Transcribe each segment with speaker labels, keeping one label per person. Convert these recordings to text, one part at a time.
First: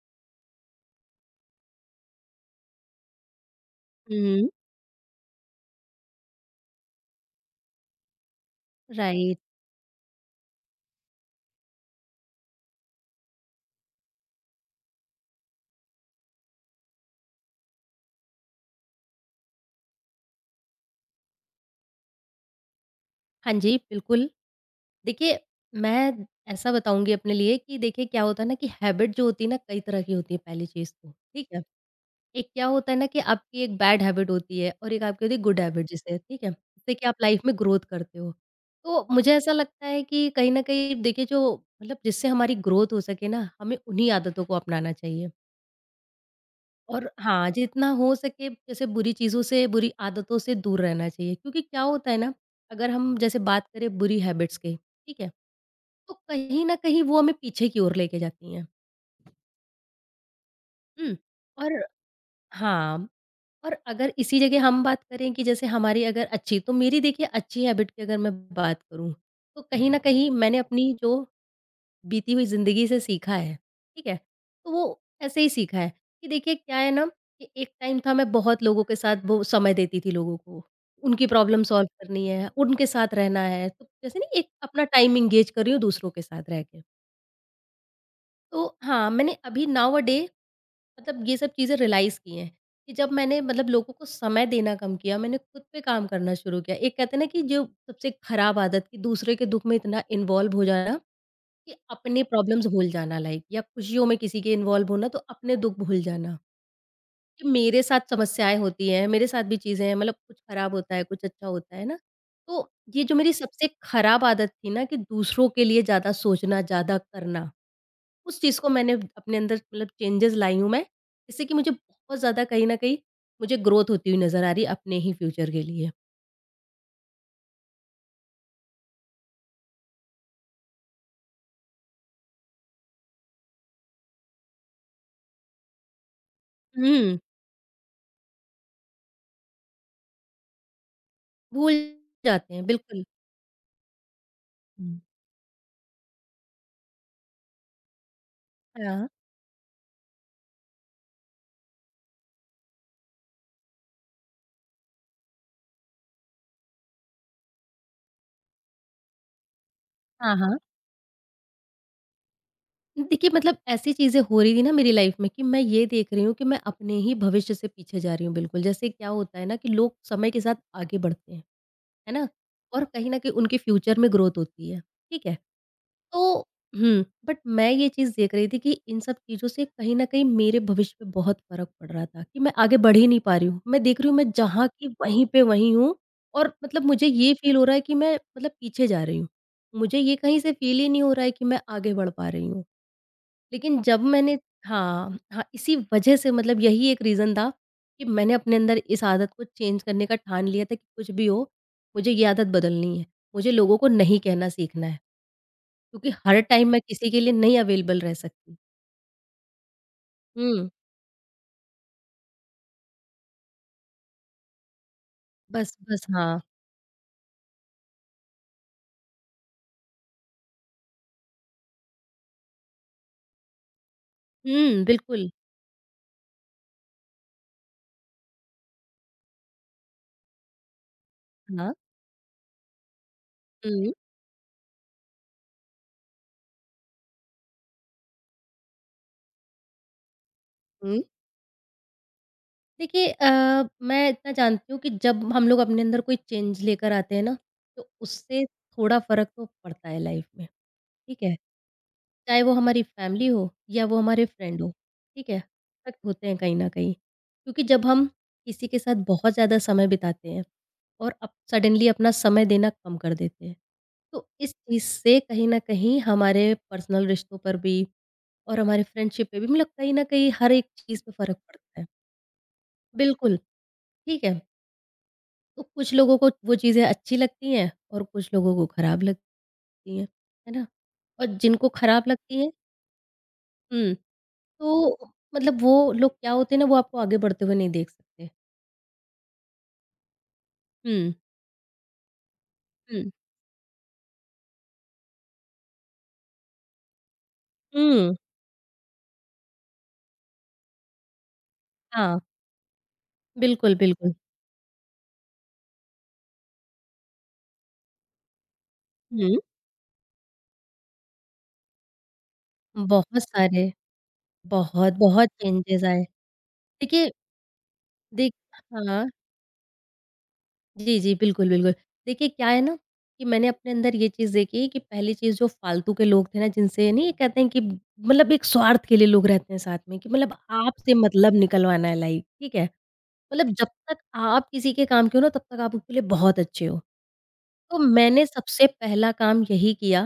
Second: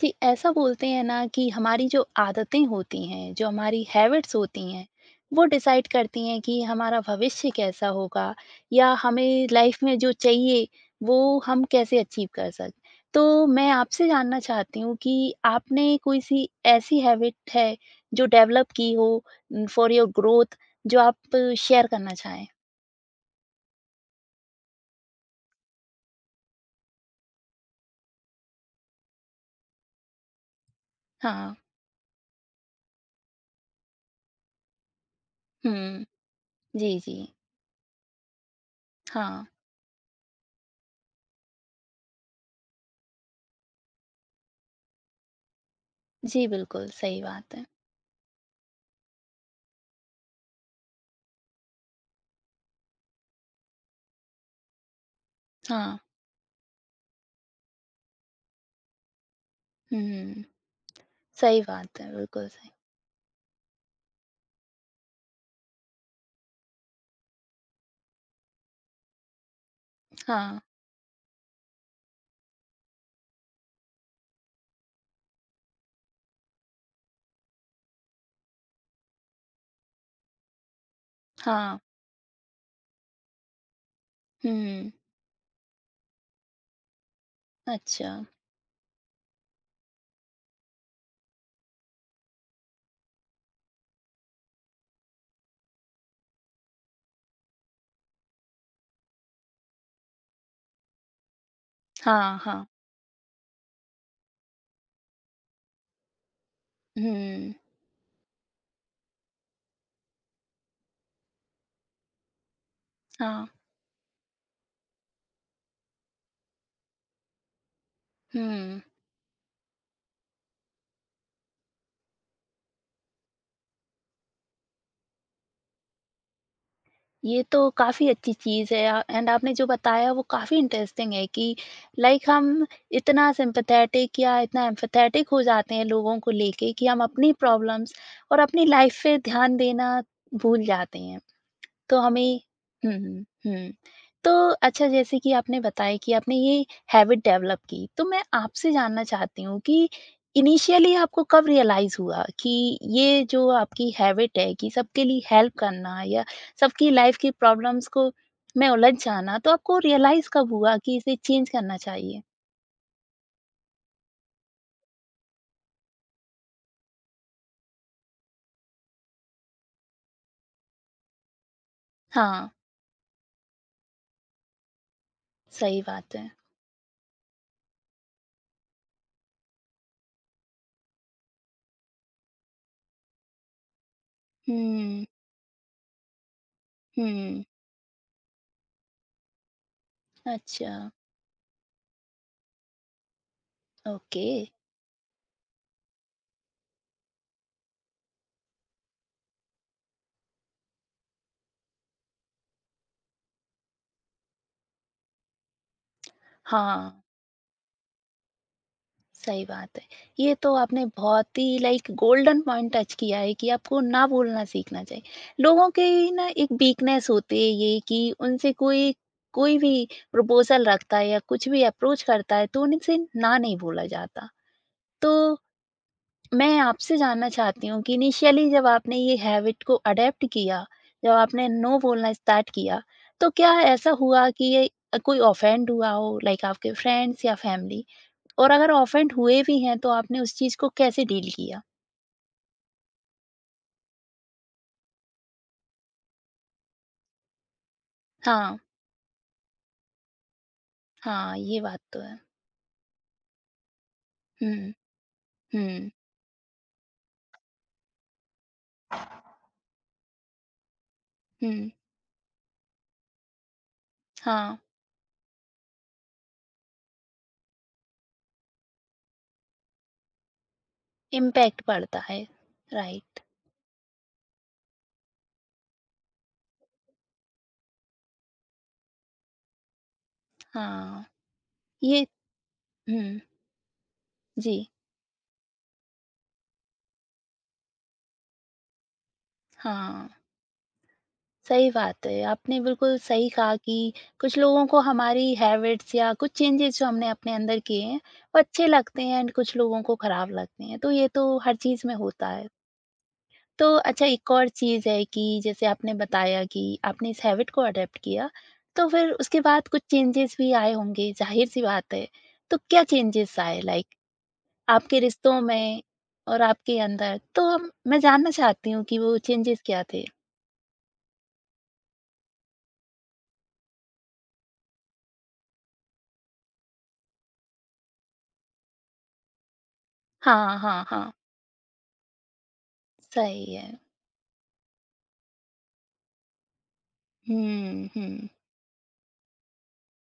Speaker 1: कि ऐसा बोलते हैं ना कि हमारी जो आदतें होती हैं, जो हमारी हैबिट्स
Speaker 2: हुँ,
Speaker 1: होती हैं, वो डिसाइड करती हैं कि हमारा भविष्य कैसा होगा या
Speaker 2: राइट।
Speaker 1: हमें लाइफ में जो चाहिए, वो हम कैसे अचीव कर सकें। तो मैं आपसे जानना चाहती हूँ कि आपने कोई-सी ऐसी हैबिट है, जो डेवलप की हो फॉर योर ग्रोथ जो आप शेयर करना चाहें?
Speaker 2: हाँ जी, बिल्कुल। देखिए, मैं ऐसा बताऊँगी अपने लिए कि देखिए क्या होता है ना कि हैबिट जो होती है ना कई तरह की होती है पहली चीज़ तो, ठीक
Speaker 1: हाँ।
Speaker 2: है? एक क्या होता है ना कि आपकी एक बैड हैबिट होती है और एक आपकी होती है गुड हैबिट
Speaker 1: हुँ।
Speaker 2: जिसे, ठीक है? जिससे
Speaker 1: जी,
Speaker 2: कि आप
Speaker 1: जी।
Speaker 2: लाइफ़ में ग्रोथ करते हो। तो मुझे
Speaker 1: हाँ।
Speaker 2: ऐसा लगता है कि कहीं न कहीं देखिए जो मतलब जिससे हमारी ग्रोथ हो सके ना, हमें उन्हीं आदतों को अपनाना चाहिए।
Speaker 1: जी, बिल्कुल,
Speaker 2: और
Speaker 1: सही
Speaker 2: हाँ,
Speaker 1: बात है।
Speaker 2: जितना हो सके जैसे बुरी चीज़ों से, बुरी आदतों से दूर रहना चाहिए क्योंकि क्या होता है ना, अगर हम जैसे बात करें बुरी हैबिट्स की, ठीक है?
Speaker 1: हाँ।
Speaker 2: तो कहीं न कहीं वो हमें पीछे की ओर लेके जाती हैं।
Speaker 1: हुँ, हुँ।
Speaker 2: हुँ।
Speaker 1: सही
Speaker 2: और
Speaker 1: बात है, बिल्कुल सही।
Speaker 2: हाँ, और अगर इसी जगह हम बात करें कि जैसे हमारी अगर अच्छी तो मेरी देखिए अच्छी हैबिट की अगर मैं बात करूँ, तो कहीं न कहीं मैंने
Speaker 1: हाँ,
Speaker 2: अपनी जो बीती हुई ज़िंदगी से सीखा है, ठीक है? तो वो ऐसे ही सीखा है कि देखिए क्या है ना कि एक टाइम था मैं बहुत लोगों के साथ वो समय देती थी लोगों को, उनकी प्रॉब्लम
Speaker 1: हाँ,
Speaker 2: सॉल्व करनी है, उनके साथ रहना है, तो जैसे नहीं एक अपना
Speaker 1: हुँ,
Speaker 2: टाइम एंगेज कर रही हूँ दूसरों के साथ रह के।
Speaker 1: अच्छा,
Speaker 2: तो हाँ, मैंने अभी नाउ अ डे मतलब ये सब चीज़ें रियलाइज़ की हैं कि जब मैंने मतलब लोगों को समय देना कम किया, मैंने खुद पे काम करना शुरू किया। एक कहते हैं ना कि जो सबसे खराब आदत कि दूसरे के दुःख में इतना इन्वॉल्व हो जाना कि अपने
Speaker 1: हाँ,
Speaker 2: प्रॉब्लम्स भूल जाना लाइक या खुशियों में किसी के इन्वॉल्व होना तो अपने दुःख भूल जाना, कि
Speaker 1: हुँ,
Speaker 2: मेरे साथ समस्याएँ होती हैं, मेरे साथ भी चीज़ें हैं मतलब कुछ खराब होता है, कुछ अच्छा होता है ना। तो ये जो मेरी
Speaker 1: हाँ,
Speaker 2: सबसे खराब आदत थी ना कि दूसरों के लिए ज़्यादा सोचना, ज़्यादा करना, उस चीज़ को
Speaker 1: हुँ,
Speaker 2: मैंने अपने अंदर मतलब चेंजेज़ लाई हूँ मैं, जिससे कि मुझे बहुत ज़्यादा कहीं न कहीं मुझे ग्रोथ होती हुई नज़र आ रही है अपने ही फ्यूचर के लिए।
Speaker 1: ये तो काफ़ी अच्छी चीज़ है एंड आपने जो बताया वो काफ़ी इंटरेस्टिंग है कि लाइक हम इतना सिम्पैथेटिक या इतना एम्पैथेटिक हो जाते हैं लोगों को लेके कि हम
Speaker 2: हुँ,
Speaker 1: अपनी प्रॉब्लम्स और अपनी लाइफ़ पे ध्यान देना भूल जाते हैं।
Speaker 2: भूल
Speaker 1: तो हमें
Speaker 2: जाते हैं
Speaker 1: हुँ,
Speaker 2: बिल्कुल।
Speaker 1: हुँ, हुँ। तो अच्छा
Speaker 2: हुँ।
Speaker 1: जैसे कि आपने बताया कि आपने ये हैबिट डेवलप की, तो मैं आपसे जानना
Speaker 2: हाँ,
Speaker 1: चाहती हूँ कि इनिशियली आपको कब रियलाइज़ हुआ कि ये जो आपकी हैबिट है कि सबके लिए हेल्प करना या सबकी लाइफ़ की प्रॉब्लम्स को में उलझ जाना, तो आपको रियलाइज़
Speaker 2: हाँ,
Speaker 1: कब
Speaker 2: हाँ।
Speaker 1: हुआ कि इसे चेंज करना चाहिए?
Speaker 2: देखिए मतलब ऐसी चीज़ें हो रही थी ना मेरी लाइफ में कि मैं ये देख रही हूँ कि मैं अपने ही भविष्य से पीछे जा रही हूँ बिल्कुल। जैसे क्या होता है ना कि लोग समय के साथ आगे बढ़ते हैं, है ना?
Speaker 1: हाँ,
Speaker 2: और कहीं न कहीं उनके फ्यूचर में ग्रोथ होती है, ठीक है?
Speaker 1: सही बात है।
Speaker 2: तो बट मैं ये चीज़ देख रही थी कि इन सब चीज़ों से कहीं न कहीं मेरे भविष्य पे बहुत फ़र्क पड़ रहा था कि मैं आगे बढ़ ही नहीं पा रही हूँ। मैं देख रही हूँ मैं जहाँ की
Speaker 1: हुँ,
Speaker 2: वहीं पे वहीं हूँ और मतलब मुझे ये
Speaker 1: हुँ।
Speaker 2: फ़ील हो रहा है कि मैं मतलब पीछे जा रही हूँ। मुझे ये कहीं से
Speaker 1: अच्छा,
Speaker 2: फ़ील ही नहीं हो रहा है कि मैं आगे बढ़ पा रही हूँ। लेकिन जब
Speaker 1: ओके।
Speaker 2: मैंने हाँ, हाँ, इसी वजह से मतलब यही एक रीज़न था कि मैंने अपने अंदर इस आदत को चेंज करने का ठान लिया था कि कुछ भी हो, मुझे ये आदत बदलनी है। मुझे लोगों को नहीं कहना सीखना है, क्योंकि हर टाइम मैं
Speaker 1: हाँ।
Speaker 2: किसी के लिए नहीं अवेलेबल रह सकती।
Speaker 1: सही बात है। ये तो
Speaker 2: हुँ,
Speaker 1: आपने बहुत ही लाइक गोल्डन पॉइंट टच किया है कि आपको ना बोलना सीखना चाहिए। लोगों
Speaker 2: बस, बस,
Speaker 1: की ना
Speaker 2: हाँ।
Speaker 1: एक वीकनेस होती है ये कि उनसे कोई कोई भी प्रपोज़ल रखता है या कुछ भी अप्रोच करता है तो उनसे ना नहीं बोला जाता।
Speaker 2: हुँ,
Speaker 1: तो
Speaker 2: बिल्कुल।
Speaker 1: मैं आपसे जानना चाहती हूँ कि इनिशियली जब आपने ये हैबिट को अडॉप्ट किया, जब आपने
Speaker 2: हाँ।
Speaker 1: नो बोलना स्टार्ट किया, तो क्या ऐसा
Speaker 2: हुँ,
Speaker 1: हुआ कि ये कोई ऑफेंड हुआ हो लाइक आपके फ्रेंड्स या फैमिली? और अगर ऑफेंड हुए भी हैं तो आपने उस चीज़ को
Speaker 2: हुँ।
Speaker 1: कैसे डील किया?
Speaker 2: देखिए मैं इतना जानती हूँ कि जब हम लोग अपने अंदर कोई चेंज लेकर आते हैं ना, तो उससे
Speaker 1: हाँ,
Speaker 2: थोड़ा फ़र्क तो पड़ता है लाइफ़ में, ठीक है?
Speaker 1: हाँ, ये बात तो है।
Speaker 2: चाहे वो हमारी फ़ैमिली हो या वो हमारे फ्रेंड हो,
Speaker 1: हुँ,
Speaker 2: ठीक है?
Speaker 1: हुँ,
Speaker 2: इफ़ेक्ट होते हैं कहीं न कहीं। क्योंकि जब हम किसी के साथ बहुत ज़्यादा समय बिताते हैं और अप
Speaker 1: हुँ,
Speaker 2: सडनली अपना समय देना कम कर देते हैं, तो इस
Speaker 1: हाँ,
Speaker 2: चीज़ से कहीं न कहीं हमारे पर्सनल रिश्तों पर भी और हमारे फ्रेंडशिप पे भी मतलब कहीं न कहीं हर एक चीज़ पे फ़र्क
Speaker 1: इम्पैक्ट
Speaker 2: पड़ता है।
Speaker 1: पड़ता है। राइट,
Speaker 2: बिल्कुल। ठीक है? तो कुछ लोगों को वो चीज़ें अच्छी लगती हैं और कुछ लोगों को खराब लगती हैं, है ना?
Speaker 1: हाँ,
Speaker 2: और जिनको
Speaker 1: ये
Speaker 2: खराब लगती हैं
Speaker 1: हुँ,
Speaker 2: हुँ,
Speaker 1: जी,
Speaker 2: तो मतलब वो लोग क्या होते हैं ना, वो आपको आगे बढ़ते हुए नहीं देख सकते।
Speaker 1: हाँ,
Speaker 2: हुँ,
Speaker 1: सही बात है। आपने बिल्कुल
Speaker 2: हुँ,
Speaker 1: सही कहा कि कुछ लोगों को हमारी हैबिट्स या कुछ चेंजेज़ जो हमने अपने अंदर किए हैं,
Speaker 2: हुँ,
Speaker 1: वो अच्छे लगते हैं एंड कुछ लोगों को खराब लगते हैं, तो ये तो हर चीज़ में
Speaker 2: हाँ,
Speaker 1: होता है। तो
Speaker 2: बिल्कुल,
Speaker 1: अच्छा
Speaker 2: बिल्कुल।
Speaker 1: एक और चीज़ है कि जैसे आपने बताया कि आपने इस हैबिट को अडॉप्ट किया, तो फिर
Speaker 2: हुँ,
Speaker 1: उसके बाद कुछ चेंजेस भी आए होंगे, ज़ाहिर-सी बात है। तो क्या
Speaker 2: बहुत
Speaker 1: चेंजेस आए
Speaker 2: सारे
Speaker 1: लाइक
Speaker 2: बहुत,
Speaker 1: आपके
Speaker 2: बहुत
Speaker 1: रिश्तों में
Speaker 2: चेंजेज़ आए।
Speaker 1: और आपके
Speaker 2: देखिए
Speaker 1: अंदर? तो हम मैं जानना
Speaker 2: देख
Speaker 1: चाहती हूँ कि
Speaker 2: हाँ।
Speaker 1: वो चेंजेस क्या थे?
Speaker 2: जी, जी। बिल्कुल, बिल्कुल। देखिए क्या है ना कि मैंने अपने अंदर ये चीज़ देखी कि पहली चीज़ जो फालतू के लोग थे ना जिनसे नहीं ये कहते हैं कि मतलब एक स्वार्थ के लिए लोग रहते हैं साथ में कि मतलब
Speaker 1: हाँ, हाँ,
Speaker 2: आपसे
Speaker 1: हाँ।
Speaker 2: मतलब निकलवाना है लाइक, ठीक है? मतलब
Speaker 1: सही है।
Speaker 2: जब तक आप किसी के काम के हो ना तब तक आप उसके लिए बहुत अच्छे हो। तो
Speaker 1: हुँ,
Speaker 2: मैंने
Speaker 1: हुँ।
Speaker 2: सबसे पहला काम यही किया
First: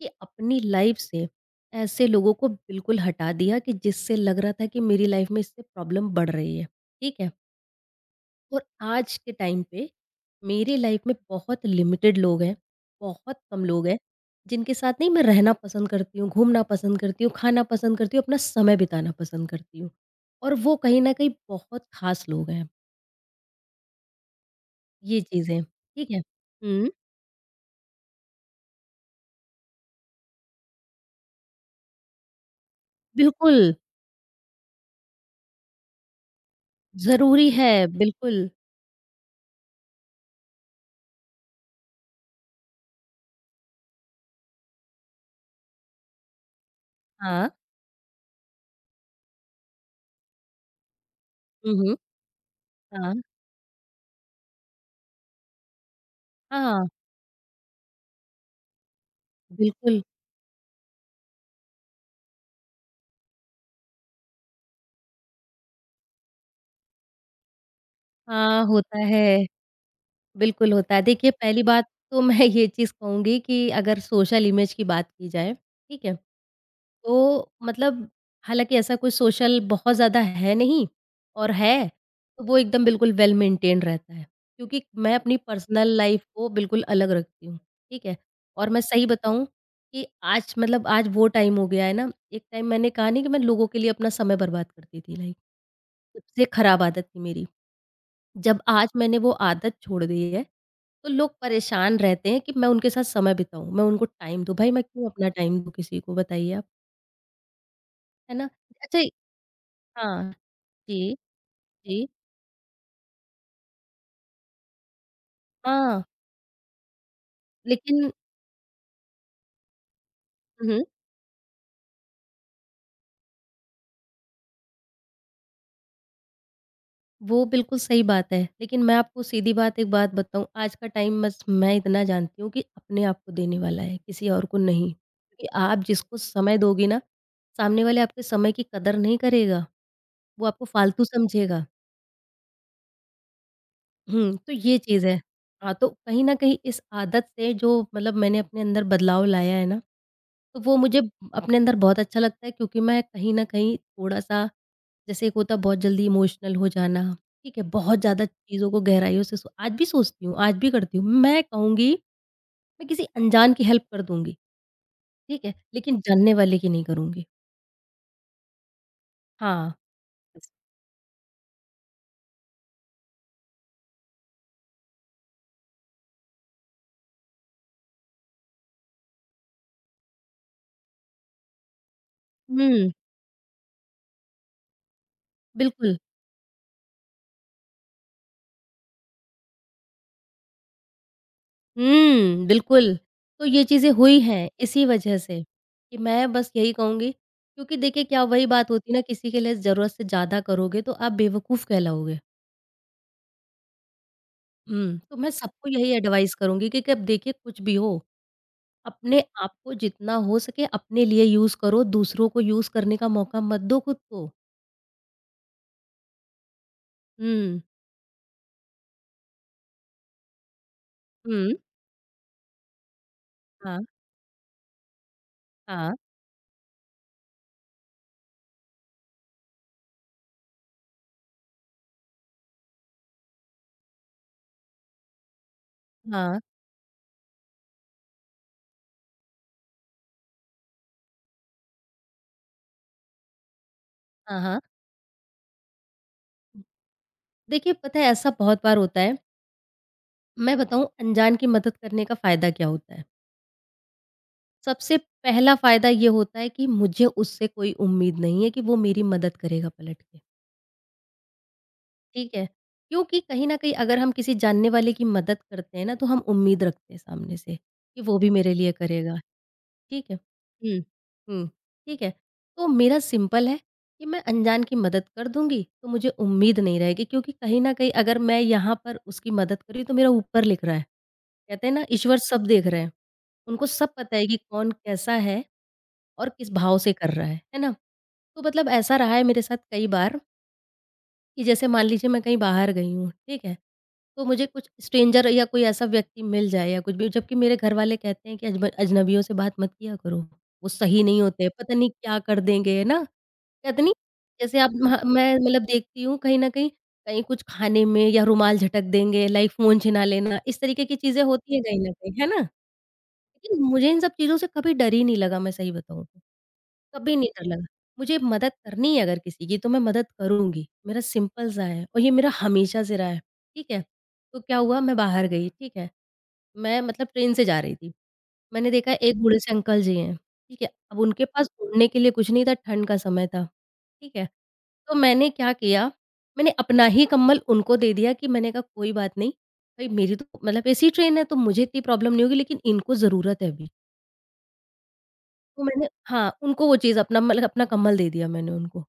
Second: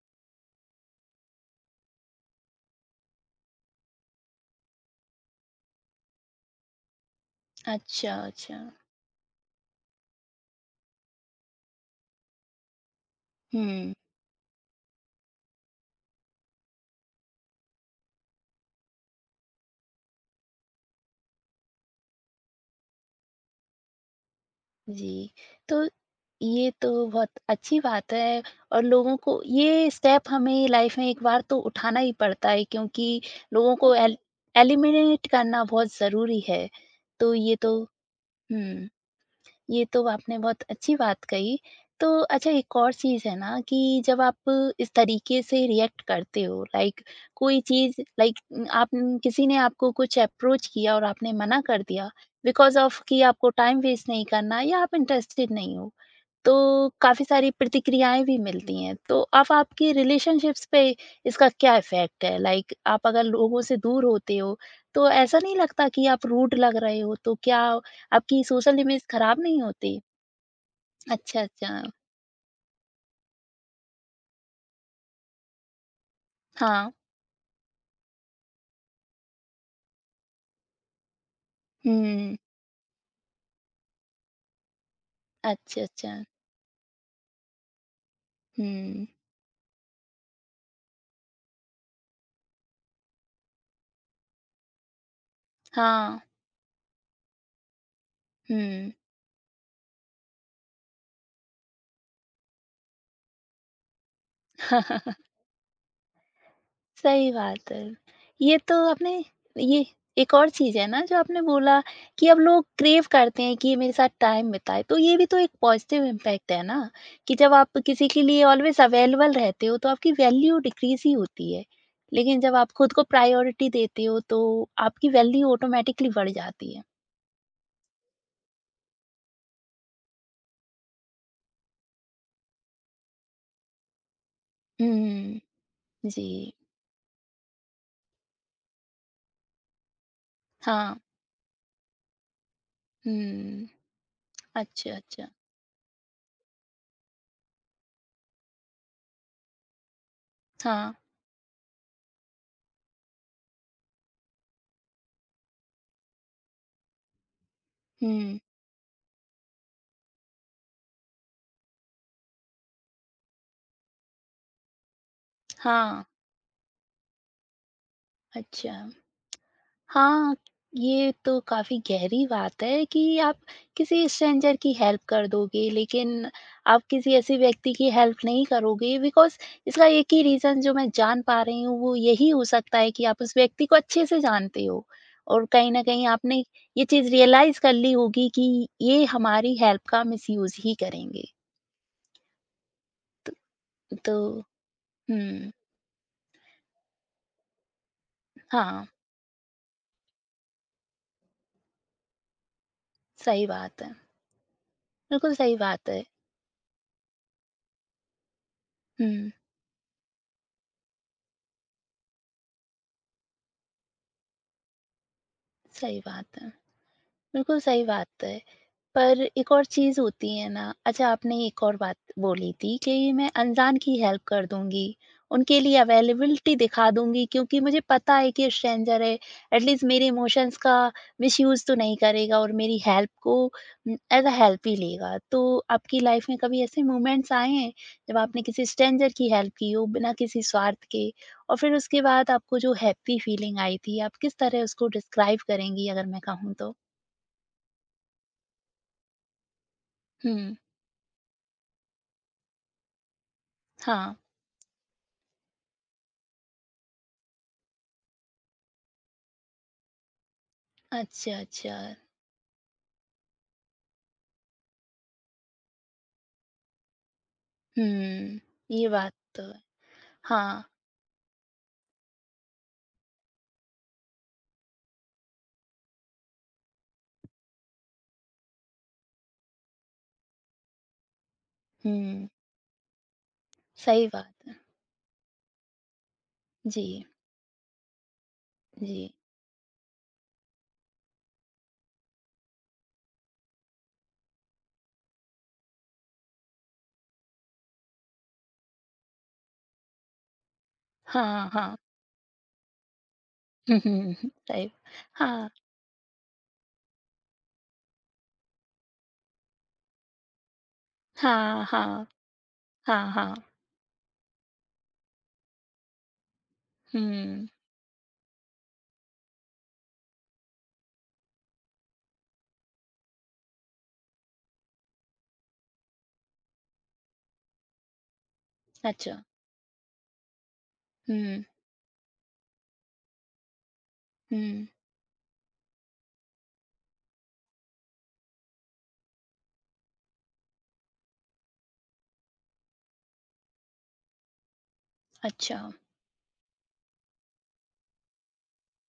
Speaker 2: कि अपनी लाइफ़ से ऐसे लोगों को बिल्कुल हटा दिया कि जिससे लग रहा था कि मेरी लाइफ़ में इससे प्रॉब्लम बढ़ रही है, ठीक है?
Speaker 1: अच्छा, अच्छा।
Speaker 2: और आज के टाइम पे मेरे लाइफ में बहुत लिमिटेड लोग हैं, बहुत कम लोग
Speaker 1: हुँ।
Speaker 2: हैं, जिनके साथ नहीं मैं रहना पसंद करती हूँ, घूमना पसंद करती हूँ, खाना पसंद करती हूँ, अपना समय बिताना पसंद करती हूँ। और वो कहीं न कहीं बहुत ख़ास लोग हैं, ये
Speaker 1: जी,
Speaker 2: चीज़ें,
Speaker 1: तो
Speaker 2: ठीक है?
Speaker 1: ये
Speaker 2: हुँ,
Speaker 1: तो बहुत अच्छी बात है और लोगों को ये स्टेप हमें लाइफ में एक बार तो उठाना ही पड़ता है क्योंकि
Speaker 2: बिल्कुल,
Speaker 1: लोगों को एल एलिमिनेट करना बहुत ज़रूरी है। तो
Speaker 2: ज़रूरी
Speaker 1: ये
Speaker 2: है,
Speaker 1: तो
Speaker 2: बिल्कुल।
Speaker 1: हुँ। ये तो आपने बहुत अच्छी बात कही। तो अच्छा एक और चीज़ है ना कि जब आप इस तरीके से रिएक्ट करते हो लाइक
Speaker 2: हाँ।
Speaker 1: कोई चीज़ लाइक आप किसी ने आपको कुछ अप्रोच किया और आपने मना
Speaker 2: हुँ,
Speaker 1: कर
Speaker 2: हुँ।
Speaker 1: दिया बिकॉज़ ऑफ
Speaker 2: हाँ,
Speaker 1: कि आपको टाइम वेस्ट नहीं करना या आप इंटरेस्टेड नहीं हो। तो
Speaker 2: हाँ,
Speaker 1: काफ़ी सारी प्रतिक्रियाएँ भी मिलती हैं, तो अब आपकी
Speaker 2: बिल्कुल।
Speaker 1: रिलेशनशिप्स पे इसका क्या इफ़ेक्ट है? लाइक आप अगर लोगों से दूर होते हो, तो ऐसा नहीं लगता कि आप रूड लग रहे हो, तो क्या आपकी
Speaker 2: हाँ,
Speaker 1: सोशल
Speaker 2: होता
Speaker 1: इमेज खराब
Speaker 2: है।
Speaker 1: नहीं होती?
Speaker 2: बिल्कुल होता है। देखिए
Speaker 1: अच्छा,
Speaker 2: पहली
Speaker 1: अच्छा।
Speaker 2: बात तो मैं ये चीज़ कहूँगी कि अगर सोशल इमेज की बात की जाए, ठीक है?
Speaker 1: हाँ।
Speaker 2: तो मतलब हालाँकि ऐसा कोई सोशल बहुत ज़्यादा है नहीं और है
Speaker 1: हुँ।
Speaker 2: तो वो एकदम बिल्कुल वेल मेंटेन्ड रहता है। क्योंकि मैं अपनी
Speaker 1: अच्छा,
Speaker 2: पर्सनल
Speaker 1: अच्छा।
Speaker 2: लाइफ़ को बिल्कुल अलग रखती हूँ, ठीक है? और मैं
Speaker 1: हुँ।
Speaker 2: सही बताऊँ कि आज मतलब आज वो टाइम हो गया है ना, एक टाइम मैंने कहा नहीं कि मैं लोगों के लिए अपना समय बर्बाद करती थी लाइक,
Speaker 1: हाँ।
Speaker 2: सबसे खराब आदत थी मेरी। जब आज
Speaker 1: हुँ।
Speaker 2: मैंने वो आदत छोड़ दी है, तो लोग परेशान रहते हैं कि मैं उनके साथ समय बिताऊँ, मैं उनको टाइम दूँ, भई मैं क्यों अपना टाइम दूँ किसी को बताइए आप,
Speaker 1: सही बात है।
Speaker 2: है ना?
Speaker 1: ये तो
Speaker 2: अच्छा
Speaker 1: आपने ये
Speaker 2: हाँ,
Speaker 1: एक और चीज़ है ना
Speaker 2: जी,
Speaker 1: जो आपने बोला
Speaker 2: जी,
Speaker 1: कि अब लोग क्रेव करते हैं कि ये मेरे साथ टाइम बिताए, तो ये भी तो एक
Speaker 2: हाँ,
Speaker 1: पॉज़िटिव इम्पैक्ट है ना, कि जब आप किसी
Speaker 2: लेकिन
Speaker 1: के लिए ऑलवेज़ अवेलेबल रहते हो तो आपकी वैल्यू
Speaker 2: हुँ,
Speaker 1: डिक्रीज़ ही होती है। लेकिन जब आप खुद को प्रायोरिटी देते हो तो आपकी वैल्यू ऑटोमैटिकली बढ़ जाती है।
Speaker 2: वो बिल्कुल सही बात है, लेकिन मैं आपको सीधी बात एक बात बताऊँ, आज का टाइम बस मैं इतना जानती हूँ कि अपने आप को देने वाला है, किसी और को नहीं।
Speaker 1: हुँ,
Speaker 2: क्योंकि आप जिसको
Speaker 1: जी।
Speaker 2: समय दोगी ना, सामने वाले आपके समय की कदर नहीं करेगा, वो आपको
Speaker 1: हाँ।
Speaker 2: फालतू समझेगा।
Speaker 1: हुँ।
Speaker 2: हुँ, तो ये
Speaker 1: अच्छा,
Speaker 2: चीज़ है।
Speaker 1: अच्छा।
Speaker 2: हाँ, तो कहीं न कहीं इस आदत से जो मतलब मैंने अपने अंदर बदलाव लाया है ना, तो वो
Speaker 1: हाँ।
Speaker 2: मुझे अपने अंदर बहुत अच्छा लगता है क्योंकि मैं कहीं न कहीं थोड़ा-सा जैसे एक होता है बहुत जल्दी इमोशनल हो जाना, ठीक है? बहुत ज़्यादा
Speaker 1: हुँ।
Speaker 2: चीज़ों को गहराइयों से सो आज भी सोचती हूँ, आज भी करती हूँ। मैं कहूँगी मैं किसी अनजान की हेल्प कर दूँगी, ठीक है? लेकिन
Speaker 1: हाँ।
Speaker 2: जानने वाले की नहीं करूँगी।
Speaker 1: अच्छा।
Speaker 2: हाँ।
Speaker 1: हाँ, ये तो काफ़ी गहरी बात है कि आप किसी स्ट्रेंजर की हेल्प कर दोगे, लेकिन आप किसी ऐसे व्यक्ति की हेल्प नहीं करोगे बिकॉज़ इसका एक ही रीज़न जो मैं जान पा रही हूँ, वो यही हो सकता है
Speaker 2: हुँ,
Speaker 1: कि आप उस व्यक्ति को अच्छे से जानते हो और कहीं न
Speaker 2: बिल्कुल।
Speaker 1: कहीं आपने ये चीज़ रियलाइज़ कर ली होगी कि ये हमारी हेल्प का मिसयूज़ ही करेंगे।
Speaker 2: हुँ, बिल्कुल। तो ये चीज़ें
Speaker 1: तो
Speaker 2: हुई हैं इसी वजह से,
Speaker 1: हुँ,
Speaker 2: कि मैं बस यही कहूँगी क्योंकि देखिए क्या वही बात
Speaker 1: हाँ,
Speaker 2: होती है ना किसी के लिए ज़रूरत से ज़्यादा करोगे तो आप बेवकूफ़ कहलाओगे।
Speaker 1: सही बात है।
Speaker 2: हुँ, तो मैं
Speaker 1: बिल्कुल सही
Speaker 2: सबको
Speaker 1: बात
Speaker 2: यही
Speaker 1: है।
Speaker 2: एडवाइस करूँगी कि अब देखिए कुछ भी हो, अपने
Speaker 1: हुँ,
Speaker 2: आप को जितना हो सके अपने लिए यूज़ करो, दूसरों को यूज़ करने का मौका मत दो खुद को।
Speaker 1: सही बात है। बिल्कुल
Speaker 2: हुँ,
Speaker 1: सही बात है। पर एक और चीज़ होती है ना अच्छा आपने
Speaker 2: हुँ,
Speaker 1: एक और बात बोली थी कि मैं अनजान
Speaker 2: हाँ,
Speaker 1: की हेल्प कर दूँगी, उनके लिए
Speaker 2: हाँ,
Speaker 1: अवेलेबिलिटी दिखा दूँगी क्योंकि मुझे पता है कि स्ट्रेंजर है, एटलीस्ट मेरे इमोशंस का मिसयूज़ तो नहीं करेगा और मेरी हेल्प को एज़ अ हेल्प ही लेगा। तो आपकी लाइफ़ में
Speaker 2: हाँ,
Speaker 1: कभी ऐसे मोमेंट्स आए हैं, जब आपने किसी स्ट्रेंजर की हेल्प की हो बिना किसी स्वार्थ के? और फिर उसके बाद आपको जो हैप्पी फीलिंग आई थी, आप किस
Speaker 2: हाँ, हाँ।
Speaker 1: तरह उसको डिस्क्राइब करेंगी अगर मैं कहूँ तो?
Speaker 2: देखिए पता है ऐसा बहुत बार होता है,
Speaker 1: हुँ,
Speaker 2: मैं बताऊँ अनजान की मदद करने का फ़ायदा क्या होता है?
Speaker 1: हाँ।
Speaker 2: सबसे पहला फ़ायदा ये होता है कि मुझे उससे कोई उम्मीद नहीं है कि वो मेरी मदद करेगा पलट के,
Speaker 1: अच्छा, अच्छा।
Speaker 2: ठीक है? क्योंकि कहीं न कहीं अगर हम किसी जानने वाले की मदद करते हैं ना तो हम उम्मीद रखते हैं सामने से, कि वो भी
Speaker 1: हुँ,
Speaker 2: मेरे लिए
Speaker 1: ये बात
Speaker 2: करेगा,
Speaker 1: तो है।
Speaker 2: ठीक है?
Speaker 1: हाँ,
Speaker 2: हुँ। हुँ, ठीक है। तो मेरा सिंपल है कि मैं अनजान की मदद कर दूँगी तो मुझे उम्मीद नहीं रहेगी क्योंकि कहीं न कहीं अगर मैं यहाँ पर उसकी मदद कर रही हूँ तो मेरा ऊपर लिख रहा है। कहते हैं ना ईश्वर
Speaker 1: हुँ,
Speaker 2: सब देख रहे हैं। उनको सब
Speaker 1: सही
Speaker 2: पता है
Speaker 1: बात
Speaker 2: कि
Speaker 1: है।
Speaker 2: कौन कैसा है और किस भाव से
Speaker 1: जी,
Speaker 2: कर रहा है ना? तो मतलब ऐसा
Speaker 1: जी।
Speaker 2: रहा है मेरे साथ कई बार कि जैसे मान लीजिए मैं कहीं बाहर गई हूँ, ठीक है? तो मुझे कुछ स्ट्रेंजर या कोई ऐसा व्यक्ति मिल जाए या कुछ भी जबकि मेरे घरवाले कहते हैं कि अजब अजनबियों से बात मत किया करो, वो सही नहीं
Speaker 1: हाँ,
Speaker 2: होते, पता
Speaker 1: हाँ।
Speaker 2: नहीं क्या कर देंगे, है ना?
Speaker 1: हुँ,
Speaker 2: कहते नहीं
Speaker 1: हुँ, हुँ,
Speaker 2: जैसे
Speaker 1: सही
Speaker 2: आप मह मैं
Speaker 1: हाँ,
Speaker 2: मतलब देखती हूँ कहीं न कहीं, कहीं कुछ खाने में या रुमाल झटक देंगे, लाइक फ़ोन छिना लेना, इस तरीके की चीज़ें होती
Speaker 1: हाँ,
Speaker 2: हैं कहीं न
Speaker 1: हाँ,
Speaker 2: कहीं, है ना?
Speaker 1: हाँ, हाँ।
Speaker 2: लेकिन मुझे इन सब चीज़ों से कभी डर ही नहीं लगा मैं सही बताऊँ तो, कभी नहीं डर
Speaker 1: हुँ,
Speaker 2: लगा। मुझे मदद करनी है अगर किसी की तो मैं मदद करूँगी, मेरा सिंपल सा है और ये मेरा हमेशा से रहा है, ठीक है। तो क्या हुआ मैं बाहर गई, ठीक है। मैं मतलब ट्रेन से जा रही थी, मैंने देखा
Speaker 1: अच्छा।
Speaker 2: एक बूढ़े से अंकल जी हैं, ठीक है। अब उनके
Speaker 1: हुँ,
Speaker 2: पास ओढ़ने के लिए कुछ नहीं था, ठंड का समय था, ठीक है।
Speaker 1: हुँ,
Speaker 2: तो मैंने क्या किया, मैंने अपना ही कंबल उनको दे दिया कि मैंने कहा कोई बात नहीं, भई मेरी तो मतलब एसी ट्रेन है तो मुझे इतनी प्रॉब्लम नहीं होगी लेकिन इनको ज़रूरत है अभी।
Speaker 1: अच्छा,
Speaker 2: तो मैंने हाँ, उनको वो चीज़ अपना मतलब अपना कंबल दे दिया मैंने उनको।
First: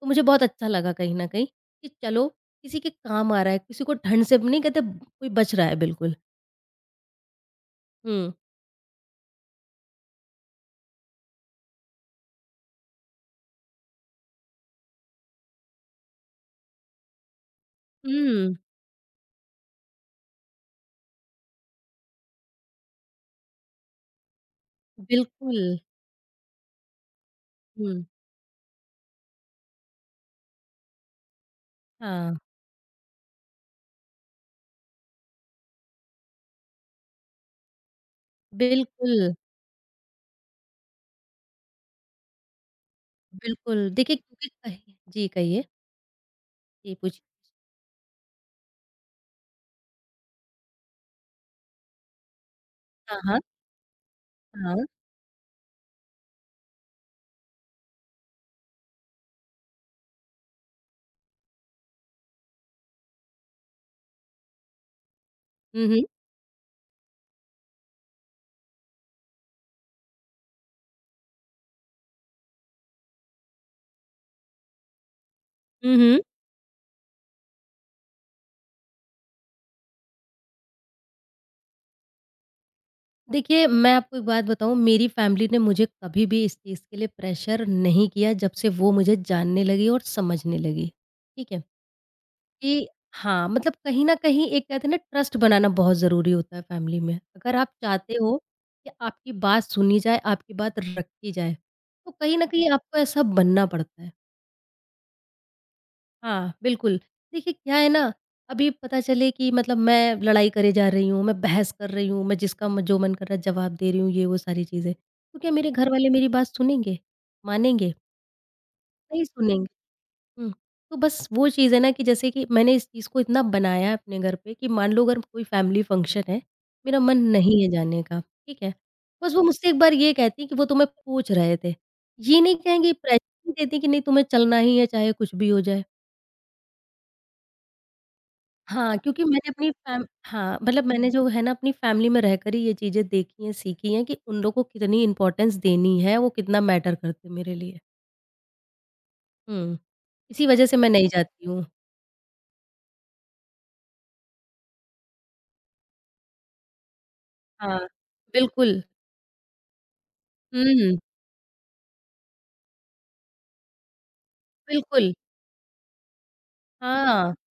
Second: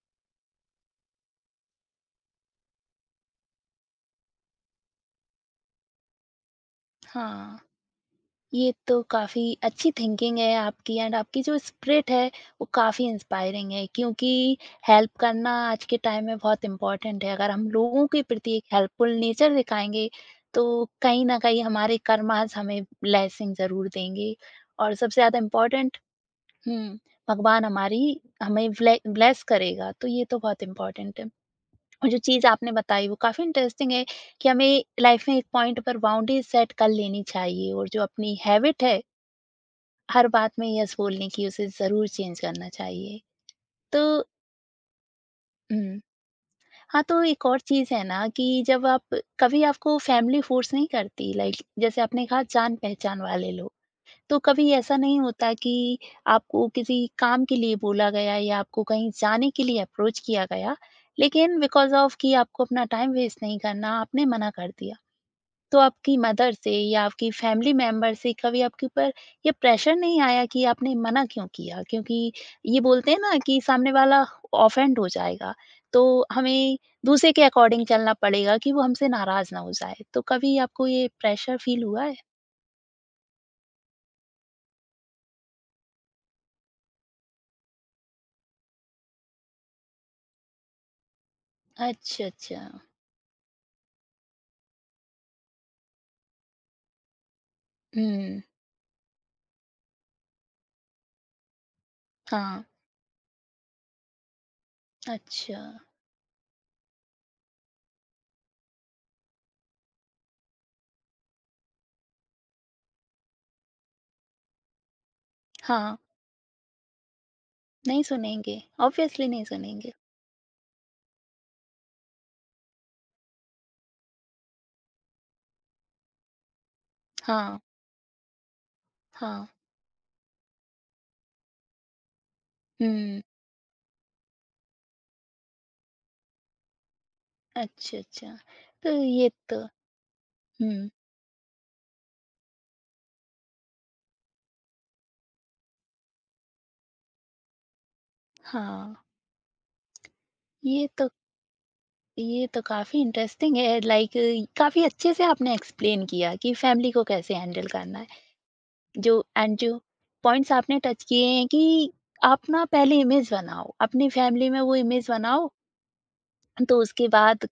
Speaker 2: तो मुझे बहुत अच्छा लगा कहीं न कहीं कि चलो किसी के काम आ रहा है, किसी को ठंड से नहीं कहते कोई बच रहा है बिल्कुल।
Speaker 1: हाँ।
Speaker 2: हुँ।
Speaker 1: ये तो काफ़ी अच्छी थिंकिंग है आपकी एंड आपकी जो स्पिरिट है वो काफ़ी इंस्पायरिंग है क्योंकि हेल्प करना आज के टाइम में बहुत इम्पोर्टेंट है अगर हम लोगों के प्रति
Speaker 2: हुँ,
Speaker 1: एक हेल्पफुल नेचर दिखाएंगे तो कहीं ना कहीं हमारे कर्मास हमें ब्लेसिंग जरूर देंगे और सबसे ज़्यादा
Speaker 2: बिल्कुल।
Speaker 1: इम्पोर्टेंट हम्म भगवान हमारी
Speaker 2: हुँ,
Speaker 1: हमें ब्लेस करेगा तो ये तो बहुत इम्पोर्टेंट है और जो
Speaker 2: हाँ,
Speaker 1: चीज़ आपने बताई वो काफ़ी इंटरेस्टिंग है कि हमें लाइफ में एक पॉइंट पर बाउंड्री सेट कर लेनी चाहिए और जो अपनी हैबिट है
Speaker 2: बिल्कुल,
Speaker 1: हर बात में यस बोलने की उसे ज़रूर चेंज करना चाहिए।
Speaker 2: बिल्कुल।
Speaker 1: तो
Speaker 2: देखिए क्योंकि कहीं जी, कहिए।
Speaker 1: हुँ,
Speaker 2: जी,
Speaker 1: हाँ,
Speaker 2: पूछिए।
Speaker 1: तो एक और चीज़ है ना कि जब आप कभी आपको फैमिली फ़ोर्स नहीं करती लाइक जैसे आपने कहा
Speaker 2: हाँ,
Speaker 1: जान-पहचान
Speaker 2: हाँ,
Speaker 1: वाले लोग। तो कभी
Speaker 2: हाँ।
Speaker 1: ऐसा नहीं होता कि आपको किसी काम के लिए बोला गया या आपको कहीं जाने के लिए अप्रोच किया गया, लेकिन बिकॉज़ ऑफ कि आपको अपना टाइम वेस्ट नहीं करना, आपने मना कर दिया? तो
Speaker 2: हुँ, हुँ।
Speaker 1: आपकी मदर से या आपकी फैमिली मेंबर से कभी आपके ऊपर ये प्रेशर नहीं आया कि आपने मना क्यों किया? क्योंकि ये बोलते हैं ना कि सामने वाला ऑफेंड हो जाएगा,
Speaker 2: हुँ, हुँ।
Speaker 1: तो हमें दूसरे के अकॉर्डिंग चलना पड़ेगा कि वो हमसे नाराज़ ना हो जाए। तो कभी आपको ये प्रेशर फील हुआ है?
Speaker 2: देखिए, मैं आपको एक बात बताऊँ, मेरी फैमिली ने मुझे कभी भी इस चीज़ के लिए प्रेशर नहीं किया जब से वो मुझे जानने लगी और समझने लगी। ठीक है?
Speaker 1: अच्छा, अच्छा।
Speaker 2: कि हाँ, मतलब कहीं न कहीं एक कहते हैं ना ट्रस्ट बनाना बहुत ज़रूरी होता है फैमिली में। अगर आप चाहते हो
Speaker 1: हुँ,
Speaker 2: कि आपकी बात सुनी जाए, आपकी बात रखी जाए, तो कहीं न
Speaker 1: हाँ।
Speaker 2: कहीं आपको ऐसा बनना पड़ता है।
Speaker 1: अच्छा।
Speaker 2: हाँ, बिल्कुल। देखिए क्या है ना, अभी पता चले कि मतलब मैं लड़ाई करे जा रही हूँ, मैं बहस कर रही हूँ, मैं जिसका म जो मन कर रहा है जवाब दे रही हूँ, ये वो सारी चीज़ें। तो क्या मेरे
Speaker 1: हाँ,
Speaker 2: घरवाले मेरी बात सुनेंगे? मानेंगे?
Speaker 1: नहीं सुनेंगे,
Speaker 2: नहीं
Speaker 1: ऑब्वियसली नहीं
Speaker 2: सुनेंगे।
Speaker 1: सुनेंगे।
Speaker 2: हुँ, तो बस वो चीज़ है ना कि जैसे कि मैंने इस चीज़ को इतना बनाया है अपने घर पे कि मान लो अगर कोई फैमिली फंक्शन है, मेरा मन
Speaker 1: हाँ,
Speaker 2: नहीं है जाने का, ठीक है? बस वो
Speaker 1: हाँ।
Speaker 2: मुझसे एक बार ये कहती हैं कि वो तुम्हें पूछ रहे थे। ये नहीं कहेंगे, प्रेशर
Speaker 1: हुँ,
Speaker 2: नहीं देती कि नहीं तुम्हें चलना ही है चाहे कुछ भी हो जाए।
Speaker 1: अच्छा, अच्छा। तो
Speaker 2: हाँ, क्योंकि
Speaker 1: ये
Speaker 2: मैंने
Speaker 1: तो
Speaker 2: अपनी फैम हाँ, मतलब
Speaker 1: हुँ,
Speaker 2: मैंने जो है ना अपनी फैमिली में रहकर ही ये चीज़ें देखी हैं, सीखी हैं कि उन लोगों को कितनी इम्पोर्टेंस देनी है, वो कितना मैटर करते हैं मेरे लिए।
Speaker 1: हाँ।
Speaker 2: हुँ, इसी वजह से
Speaker 1: ये
Speaker 2: मैं
Speaker 1: तो
Speaker 2: नहीं जाती हूँ।
Speaker 1: ये तो काफ़ी इंटरेस्टिंग है लाइक काफ़ी अच्छे से आपने एक्सप्लेन किया कि फैमिली को कैसे हैंडल
Speaker 2: हाँ,
Speaker 1: करना है।
Speaker 2: बिल्कुल।
Speaker 1: जो एंड जो पॉइंट्स आपने
Speaker 2: हुँ,
Speaker 1: टच किए हैं कि आप ना पहले इमेज बनाओ, अपनी फैमिली में वो इमेज
Speaker 2: बिल्कुल।
Speaker 1: बनाओ, तो उसके
Speaker 2: हाँ।
Speaker 1: बाद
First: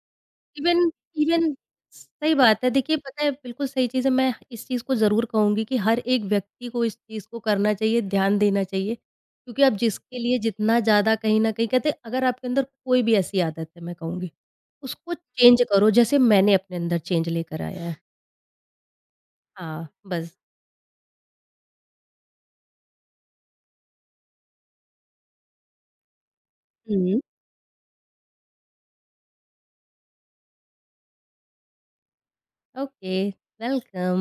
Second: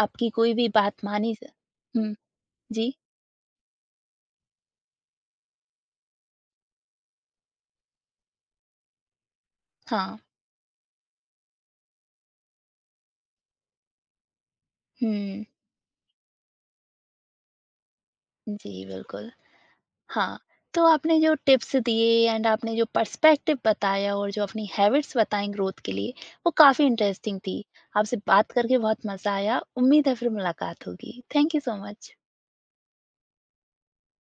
Speaker 1: आपकी कोई भी
Speaker 2: इवन
Speaker 1: बात मानी ज
Speaker 2: इवन
Speaker 1: हुँ,
Speaker 2: सही बात है।
Speaker 1: जी,
Speaker 2: देखिए पता है बिल्कुल सही चीज़ है। मैं इस चीज़ को ज़रूर कहूँगी कि हर एक व्यक्ति को इस चीज़ को करना चाहिए, ध्यान देना चाहिए। क्योंकि आप
Speaker 1: हाँ।
Speaker 2: जिसके लिए जितना ज़्यादा कहीं न कहीं कहते हैं अगर आपके अंदर कोई भी ऐसी आदत है मैं कहूँगी, उसको
Speaker 1: हुँ,
Speaker 2: चेंज करो जैसे मैंने अपने अंदर चेंज लेकर आया है।
Speaker 1: जी, बिल्कुल।
Speaker 2: हाँ, बस।
Speaker 1: हाँ, तो आपने जो टिप्स दिए एंड आपने जो पर्सपेक्टिव बताया और जो अपनी हैबिट्स बताई ग्रोथ के लिए, वो काफ़ी
Speaker 2: हुँ,
Speaker 1: इंटरेस्टिंग थी। आपसे बात करके बहुत मज़ा आया। उम्मीद है फिर मुलाकात होगी। Thank you so much.
Speaker 2: Okay, welcome.